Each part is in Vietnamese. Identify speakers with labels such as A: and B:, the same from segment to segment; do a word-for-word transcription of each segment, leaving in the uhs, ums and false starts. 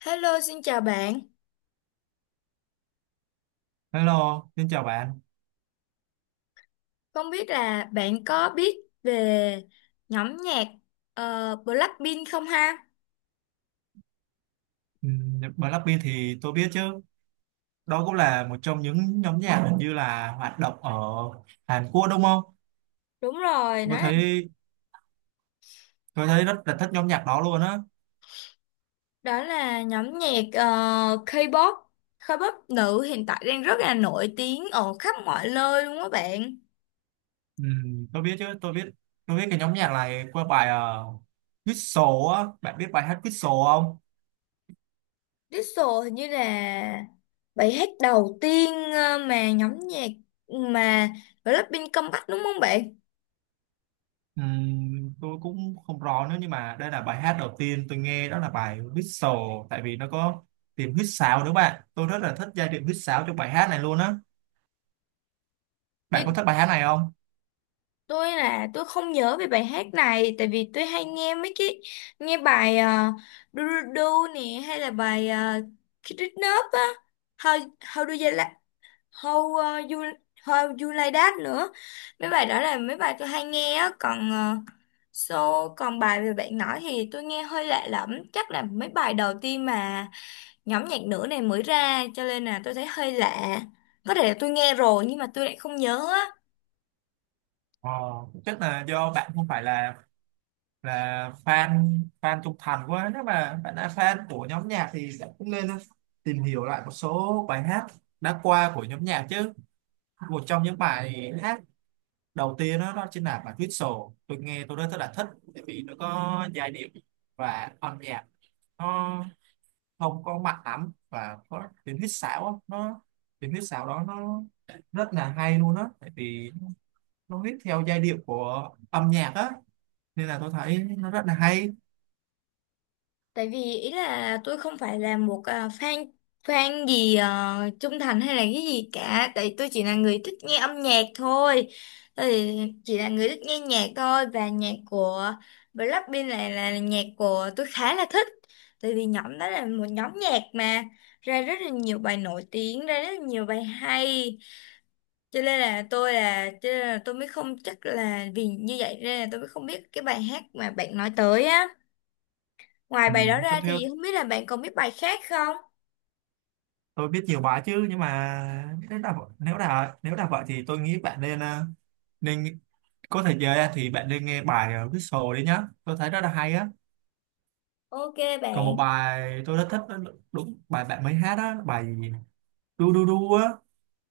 A: Hello, xin chào bạn.
B: Hello, xin chào bạn.
A: Không biết là bạn có biết về nhóm nhạc ờ, Blackpink không ha?
B: Ừm, Blackpink thì tôi biết chứ. Đó cũng là một trong những nhóm nhạc hình như là hoạt động ở Hàn Quốc đúng không?
A: Đúng rồi, đó
B: Tôi
A: là,
B: thấy tôi thấy rất là thích nhóm nhạc đó luôn á.
A: đó là nhóm nhạc ờ, K-pop, K-pop nữ hiện tại đang rất là nổi tiếng ở khắp mọi nơi luôn á bạn.
B: Ừm, tôi biết chứ, tôi biết tôi biết cái nhóm nhạc này qua bài uh, Whistle á. Bạn biết bài hát Whistle không?
A: Diesel hình như là bài hát đầu tiên ờ, mà nhóm nhạc mà Blackpink comeback đúng không bạn?
B: Ừm, tôi cũng không rõ nữa, nhưng mà đây là bài hát đầu tiên tôi nghe, đó là bài Whistle, tại vì nó có tiếng huýt sáo nữa bạn. Tôi rất là thích giai điệu huýt sáo trong bài hát này luôn á. Bạn có
A: Giai
B: thích bài hát này không?
A: tôi là tôi không nhớ về bài hát này tại vì tôi hay nghe mấy cái nghe bài uh, do do Do nè hay là bài uh, Kid Nup á, how how do you like, how uh, you how you like that nữa. Mấy bài đó là mấy bài tôi hay nghe á, còn ờ, so còn bài về bạn nói thì tôi nghe hơi lạ lẫm, chắc là mấy bài đầu tiên mà nhóm nhạc nữ này mới ra cho nên là tôi thấy hơi lạ, có thể là tôi nghe rồi nhưng mà tôi lại không nhớ á.
B: Ờ, Chắc là do bạn không phải là là fan fan trung thành quá. Nếu mà bạn là fan của nhóm nhạc thì bạn cũng nên tìm hiểu lại một số bài hát đã qua của nhóm nhạc chứ. Một trong những bài hát đầu tiên đó, đó chính là bài Whistle, tôi nghe tôi rất là thích bởi vì nó có giai điệu và âm nhạc, nó không có mạnh lắm và có tiếng huýt sáo á, nó tiếng huýt sáo đó nó rất là hay luôn á, tại vì nó viết theo giai điệu của âm nhạc á, nên là tôi thấy nó rất là hay.
A: Tại vì ý là tôi không phải là một à, fan fan gì ờ, trung thành hay là cái gì cả, tại tôi chỉ là người thích nghe âm nhạc thôi. Tôi thì chỉ là người thích nghe nhạc thôi và nhạc của Blackpink này là nhạc của tôi khá là thích. Tại vì nhóm đó là một nhóm nhạc mà ra rất là nhiều bài nổi tiếng, ra rất là nhiều bài hay. Cho nên là tôi là, cho nên là tôi mới không chắc là vì như vậy nên là tôi mới không biết cái bài hát mà bạn nói tới á. Ngoài
B: ừ.
A: bài đó
B: tôi,
A: ra
B: theo
A: thì không biết là bạn còn biết bài khác không?
B: tôi biết nhiều bài chứ, nhưng mà nếu là nếu là nếu là vậy thì tôi nghĩ bạn nên ờ, nên có thể giờ thì bạn nên nghe bài ờ, Whistle đi nhá, tôi thấy rất là hay á.
A: Ok
B: Còn một
A: bạn.
B: bài tôi rất thích đó, đúng bài bạn mới hát á, bài gì? Du du du á,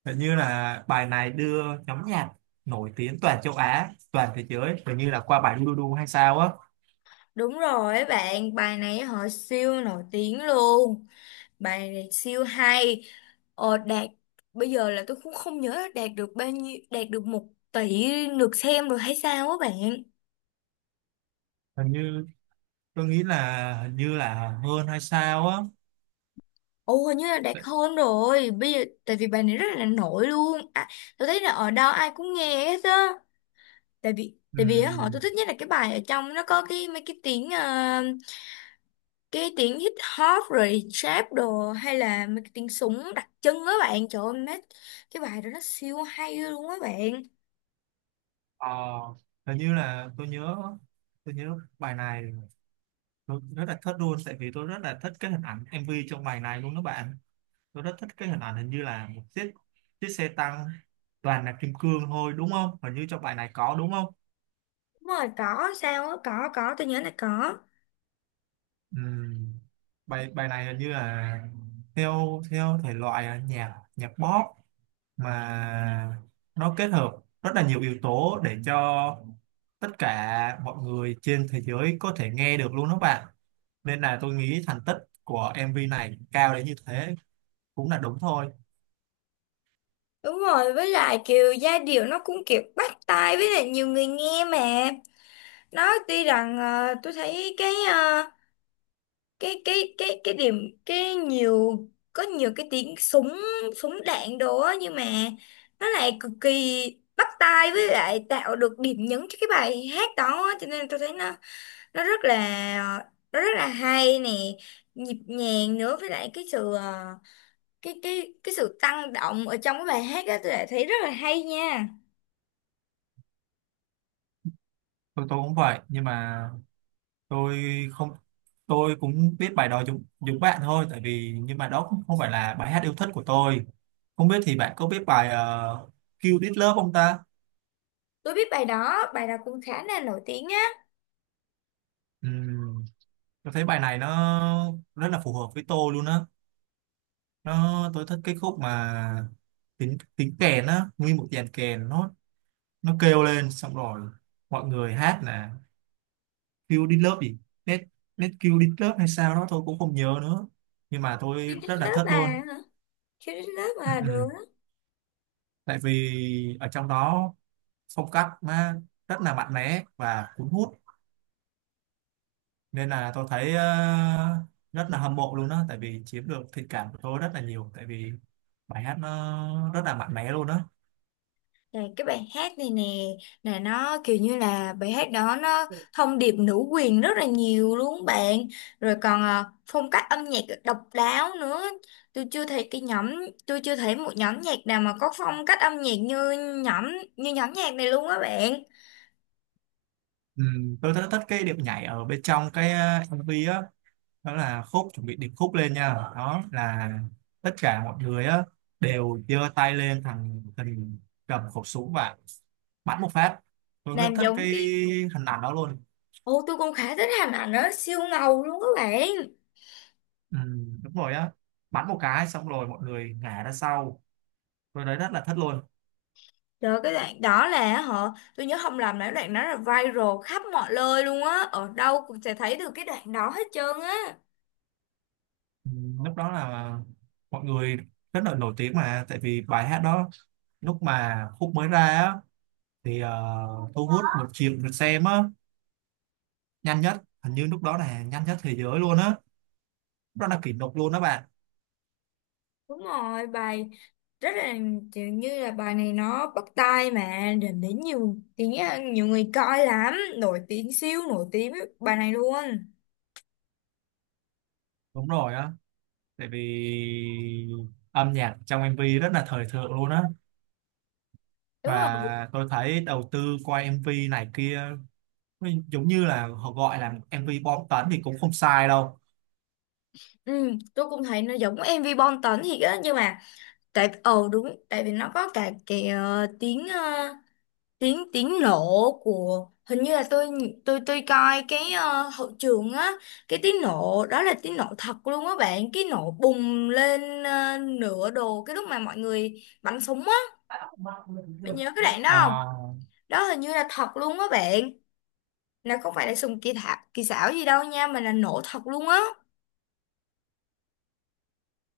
B: hình như là bài này đưa nhóm nhạc nổi tiếng toàn châu Á, toàn thế giới, hình như là qua bài du du du hay sao á.
A: Đúng rồi ấy bạn, bài này họ siêu nổi tiếng luôn. Bài này siêu hay. Ờ, đạt bây giờ là tôi cũng không nhớ là đạt được bao nhiêu, đạt được một tỷ lượt xem rồi hay sao á bạn.
B: Hình như tôi nghĩ là hình như là hơn hay sao á.
A: Ồ hình như là đạt hơn rồi. Bây giờ tại vì bài này rất là nổi luôn. À, tôi thấy là ở đâu ai cũng nghe hết á. Tại vì
B: Ừ.
A: tại vì á, họ tôi thích nhất là cái bài ở trong nó có cái mấy cái tiếng ờ, cái tiếng hip hop rồi trap đồ hay là mấy cái tiếng súng đặc trưng á bạn, trời ơi mấy cái bài đó nó siêu hay luôn á bạn.
B: Ờ, Hình như là tôi nhớ tôi nhớ bài này tôi rất là thích luôn, tại vì tôi rất là thích cái hình ảnh em vê trong bài này luôn các bạn. Tôi rất thích cái hình ảnh, hình như là một chiếc chiếc xe tăng toàn là kim cương thôi đúng không, hình như trong bài này có đúng không?
A: Đúng rồi có sao á, có có tôi nhớ là có.
B: Ừm, bài bài này hình như là theo theo thể loại là nhạc nhạc pop, mà nó kết hợp rất là nhiều yếu tố để cho tất cả mọi người trên thế giới có thể nghe được luôn đó bạn, nên là tôi nghĩ thành tích của em vê này cao đến như thế cũng là đúng thôi.
A: Đúng rồi, với lại kiểu giai điệu nó cũng kiểu bắt tai với lại nhiều người nghe mà, nó tuy rằng ờ, tôi thấy cái ờ, cái cái cái cái điểm cái nhiều có nhiều cái tiếng súng súng đạn đồ á nhưng mà nó lại cực kỳ bắt tai với lại tạo được điểm nhấn cho cái bài hát đó á. Cho nên tôi thấy nó nó rất là nó rất là hay nè, nhịp nhàng nữa, với lại cái sự ờ, cái cái cái sự tăng động ở trong cái bài hát đó tôi lại thấy rất là hay nha.
B: Tôi tôi cũng vậy, nhưng mà tôi không, tôi cũng biết bài đó giống giống bạn thôi, tại vì nhưng mà đó cũng không phải là bài hát yêu thích của tôi. Không biết thì bạn có biết bài uh, Kill This Love không ta?
A: Tôi biết bài đó, bài đó cũng khá là nổi tiếng á.
B: Ừm, tôi thấy bài này nó rất là phù hợp với tôi luôn á, nó tôi thích cái khúc mà tiếng tiếng kèn á, nguyên một dàn kèn nó nó kêu lên xong rồi mọi người hát nè. Q đít lớp gì, net net Q đít lớp hay sao đó tôi cũng không nhớ nữa, nhưng mà tôi
A: Khi
B: rất là
A: Love
B: thích
A: à?
B: luôn.
A: Hả? Khi Love
B: Ừ,
A: à,
B: ừ.
A: được.
B: Tại vì ở trong đó phong cách nó rất là mạnh mẽ và cuốn hút, nên là tôi thấy ờ, rất là hâm mộ luôn đó, tại vì chiếm được thiện cảm của tôi rất là nhiều, tại vì bài hát nó rất là mạnh mẽ luôn đó.
A: Là cái bài hát này nè, là nó kiểu như là bài hát đó nó thông điệp nữ quyền rất là nhiều luôn bạn, rồi còn à, phong cách âm nhạc độc đáo nữa. tôi chưa thấy cái nhóm tôi chưa thấy một nhóm nhạc nào mà có phong cách âm nhạc như nhóm như nhóm nhạc này luôn á bạn.
B: Ừ, tôi rất thích cái điệu nhảy ở bên trong cái ờ, em vê á. Đó là khúc chuẩn bị điệp khúc lên nha, đó là tất cả mọi người á đều giơ tay lên thằng hình, cầm khẩu súng và bắn một phát, tôi rất
A: Làm
B: thích
A: giống
B: cái
A: cái,
B: hình ảnh đó luôn.
A: ô tôi cũng khá thích, Hà ảnh nó siêu ngầu luôn các bạn.
B: Ừ, đúng rồi á, bắn một cái xong rồi mọi người ngã ra sau, tôi thấy rất là thích luôn.
A: Rồi cái đoạn đó là họ tôi nhớ không lầm là cái đoạn đó là viral khắp mọi nơi luôn á, ở đâu cũng sẽ thấy được cái đoạn đó hết trơn á.
B: Ừ, lúc đó là mọi người rất là nổi tiếng mà, tại vì bài hát đó lúc mà khúc mới ra á thì ờ, thu hút một triệu lượt xem á nhanh nhất, hình như lúc đó là nhanh nhất thế giới luôn á. Nó là kỷ lục luôn đó bạn.
A: Đúng rồi, bài rất là kiểu như là bài này nó bắt tai mà đến đến nhiều tiếng à, nhiều người coi lắm, nổi tiếng, siêu nổi tiếng với bài này luôn.
B: Đúng rồi á. Tại vì âm nhạc trong em vê rất là thời thượng luôn á.
A: Đúng rồi.
B: Và tôi thấy đầu tư qua em vê này kia, giống như là họ gọi là em vê bom tấn thì cũng không sai đâu.
A: Ừ, tôi cũng thấy nó giống em vê Bom Tấn thiệt á, nhưng mà tại ờ đúng tại vì nó có cả cái ờ, tiếng ờ, tiếng tiếng nổ của, hình như là tôi tôi tôi coi cái ờ, hậu trường á, cái tiếng nổ đó là tiếng nổ thật luôn á bạn, cái nổ bùng lên ờ, nửa đồ cái lúc mà mọi người bắn súng á, bạn nhớ cái đoạn đó không?
B: Ờ,
A: Đó hình như là thật luôn á bạn, là không phải là súng kỳ thạc kỳ xảo gì đâu nha mà là nổ thật luôn á.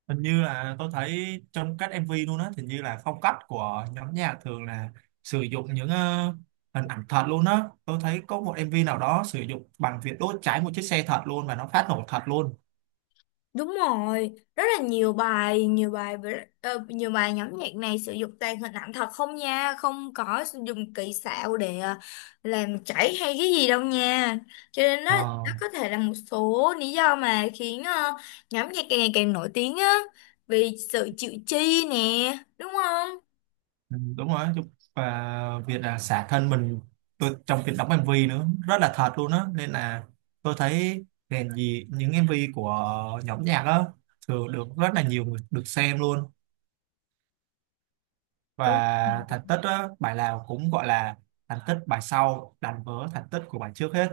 B: Hình như là tôi thấy trong các em vê luôn á, hình như là phong cách của nhóm nhạc thường là sử dụng những ờ, hình ảnh thật luôn á. Tôi thấy có một em vê nào đó sử dụng bằng việc đốt cháy một chiếc xe thật luôn, và nó phát nổ thật luôn.
A: Đúng rồi, rất là nhiều bài, nhiều bài với- ờ, nhiều bài nhóm nhạc này sử dụng toàn hình ảnh thật không nha, không có sử dụng kỹ xảo để ờ, làm chảy hay cái gì đâu nha. Cho nên đó,
B: Ờ.
A: đó có thể là một số lý do mà khiến ờ, nhóm nhạc càng ngày càng nổi tiếng á, vì sự chịu chi nè, đúng không?
B: Ừ, đúng rồi chứ, và việc là xả thân mình tôi, trong việc đóng em vê nữa rất là thật luôn á, nên là tôi thấy nền gì những em vê của nhóm nhạc á thường được rất là nhiều người được xem luôn,
A: Đúng.
B: và thành tích á bài nào cũng gọi là thành tích bài sau đánh vỡ thành tích của bài trước hết.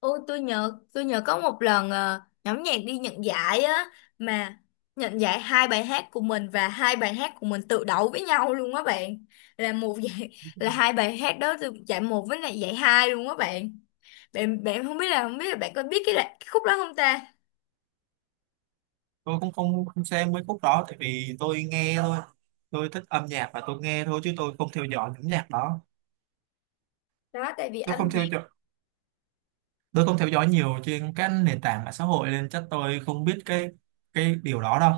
A: Ôi tôi nhớ tôi nhớ có một lần ờ, nhóm nhạc đi nhận giải á, mà nhận giải hai bài hát của mình và hai bài hát của mình tự đấu với nhau luôn á bạn, là một giải, là hai bài hát đó từ giải một với lại giải hai luôn á bạn. Bạn bạn không biết là không biết là bạn có biết cái, là- cái khúc đó không ta?
B: Tôi cũng không không xem mấy khúc đó, tại vì tôi nghe thôi, tôi thích âm nhạc và tôi nghe thôi chứ tôi không theo dõi nhóm nhạc đó.
A: Đó tại vì
B: tôi
A: âm
B: không
A: nhạc
B: theo dõi tôi không theo dõi nhiều trên các nền tảng mạng xã hội, nên chắc tôi không biết cái cái điều đó đâu.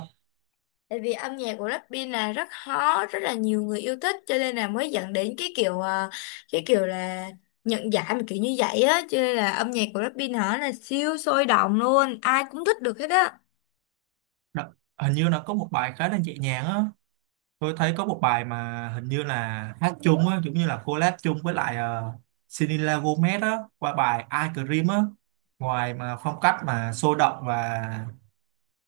A: Tại vì âm nhạc của Blackpink là rất hot, rất là nhiều người yêu thích cho nên là mới dẫn đến cái kiểu à, cái kiểu là nhận giải mà kiểu như vậy á, cho nên là âm nhạc của Blackpink hả là siêu sôi động luôn, ai cũng thích được hết á.
B: Đó, hình như nó có một bài khá là nhẹ nhàng á, tôi thấy có một bài mà hình như là hát chung á, giống như là collab chung với lại uh, Selena Gomez á, qua bài Ice Cream á. Ngoài mà phong cách mà sôi động và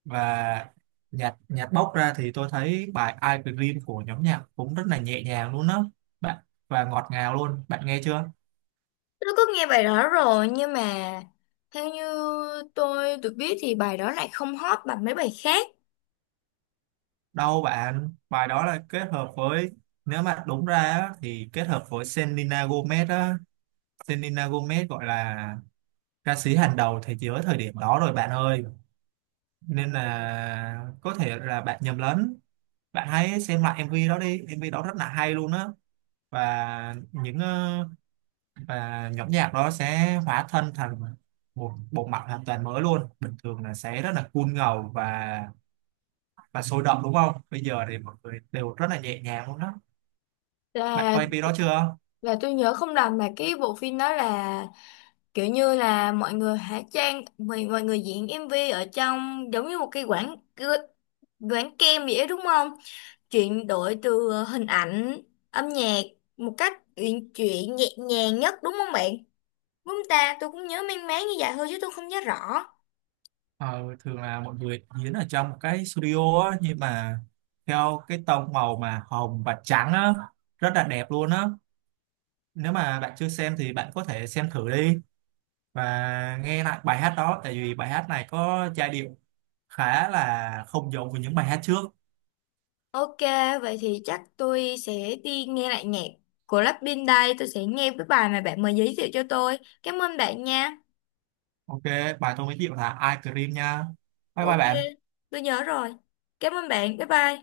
B: và nhạc nhạc bốc ra thì tôi thấy bài Ice Cream của nhóm nhạc cũng rất là nhẹ nhàng luôn á bạn, và ngọt ngào luôn, bạn nghe chưa?
A: Tôi có nghe bài đó rồi nhưng mà theo như tôi được biết thì bài đó lại không hot bằng mấy bài khác.
B: Đâu bạn, bài đó là kết hợp với, nếu mà đúng ra á, thì kết hợp với Selena Gomez á, Selena Gomez gọi là ca sĩ hàng đầu thế giới thời điểm đó rồi bạn ơi. Nên là có thể là bạn nhầm lẫn. Bạn hãy xem lại em vê đó đi, em vê đó rất là hay luôn á. Và những ờ, và nhóm nhạc đó sẽ hóa thân thành một bộ mặt hoàn toàn mới luôn. Bình thường là sẽ rất là cool ngầu và và sôi động đúng không? Bây giờ thì mọi người đều rất là nhẹ nhàng luôn đó. Bạn
A: Là
B: coi em vê đó chưa?
A: là tôi nhớ không lầm mà cái bộ phim đó là kiểu như là mọi người hóa trang mọi, mọi người diễn em vê ở trong giống như một cái quảng quảng kem vậy đó, đúng không, chuyển đổi từ ờ, hình ảnh âm nhạc một cách uyển chuyển nhẹ nhàng nhất đúng không bạn? Đúng không ta, tôi cũng nhớ mang máng như vậy thôi chứ tôi không nhớ rõ.
B: ờ, Thường là mọi người diễn ở trong một cái studio á, nhưng mà theo cái tông màu mà hồng và trắng á, rất là đẹp luôn á. Nếu mà bạn chưa xem thì bạn có thể xem thử đi và nghe lại bài hát đó, tại vì bài hát này có giai điệu khá là không giống với những bài hát trước.
A: Ok, vậy thì chắc tôi sẽ đi nghe lại nhạc của Blackpink đây, tôi sẽ nghe cái bài mà bạn mới giới thiệu cho tôi. Cảm ơn bạn nha.
B: Ok, bài tôi giới thiệu là I cream nha. Bye bye
A: Ok,
B: bạn.
A: tôi nhớ rồi, cảm ơn bạn, bye bye.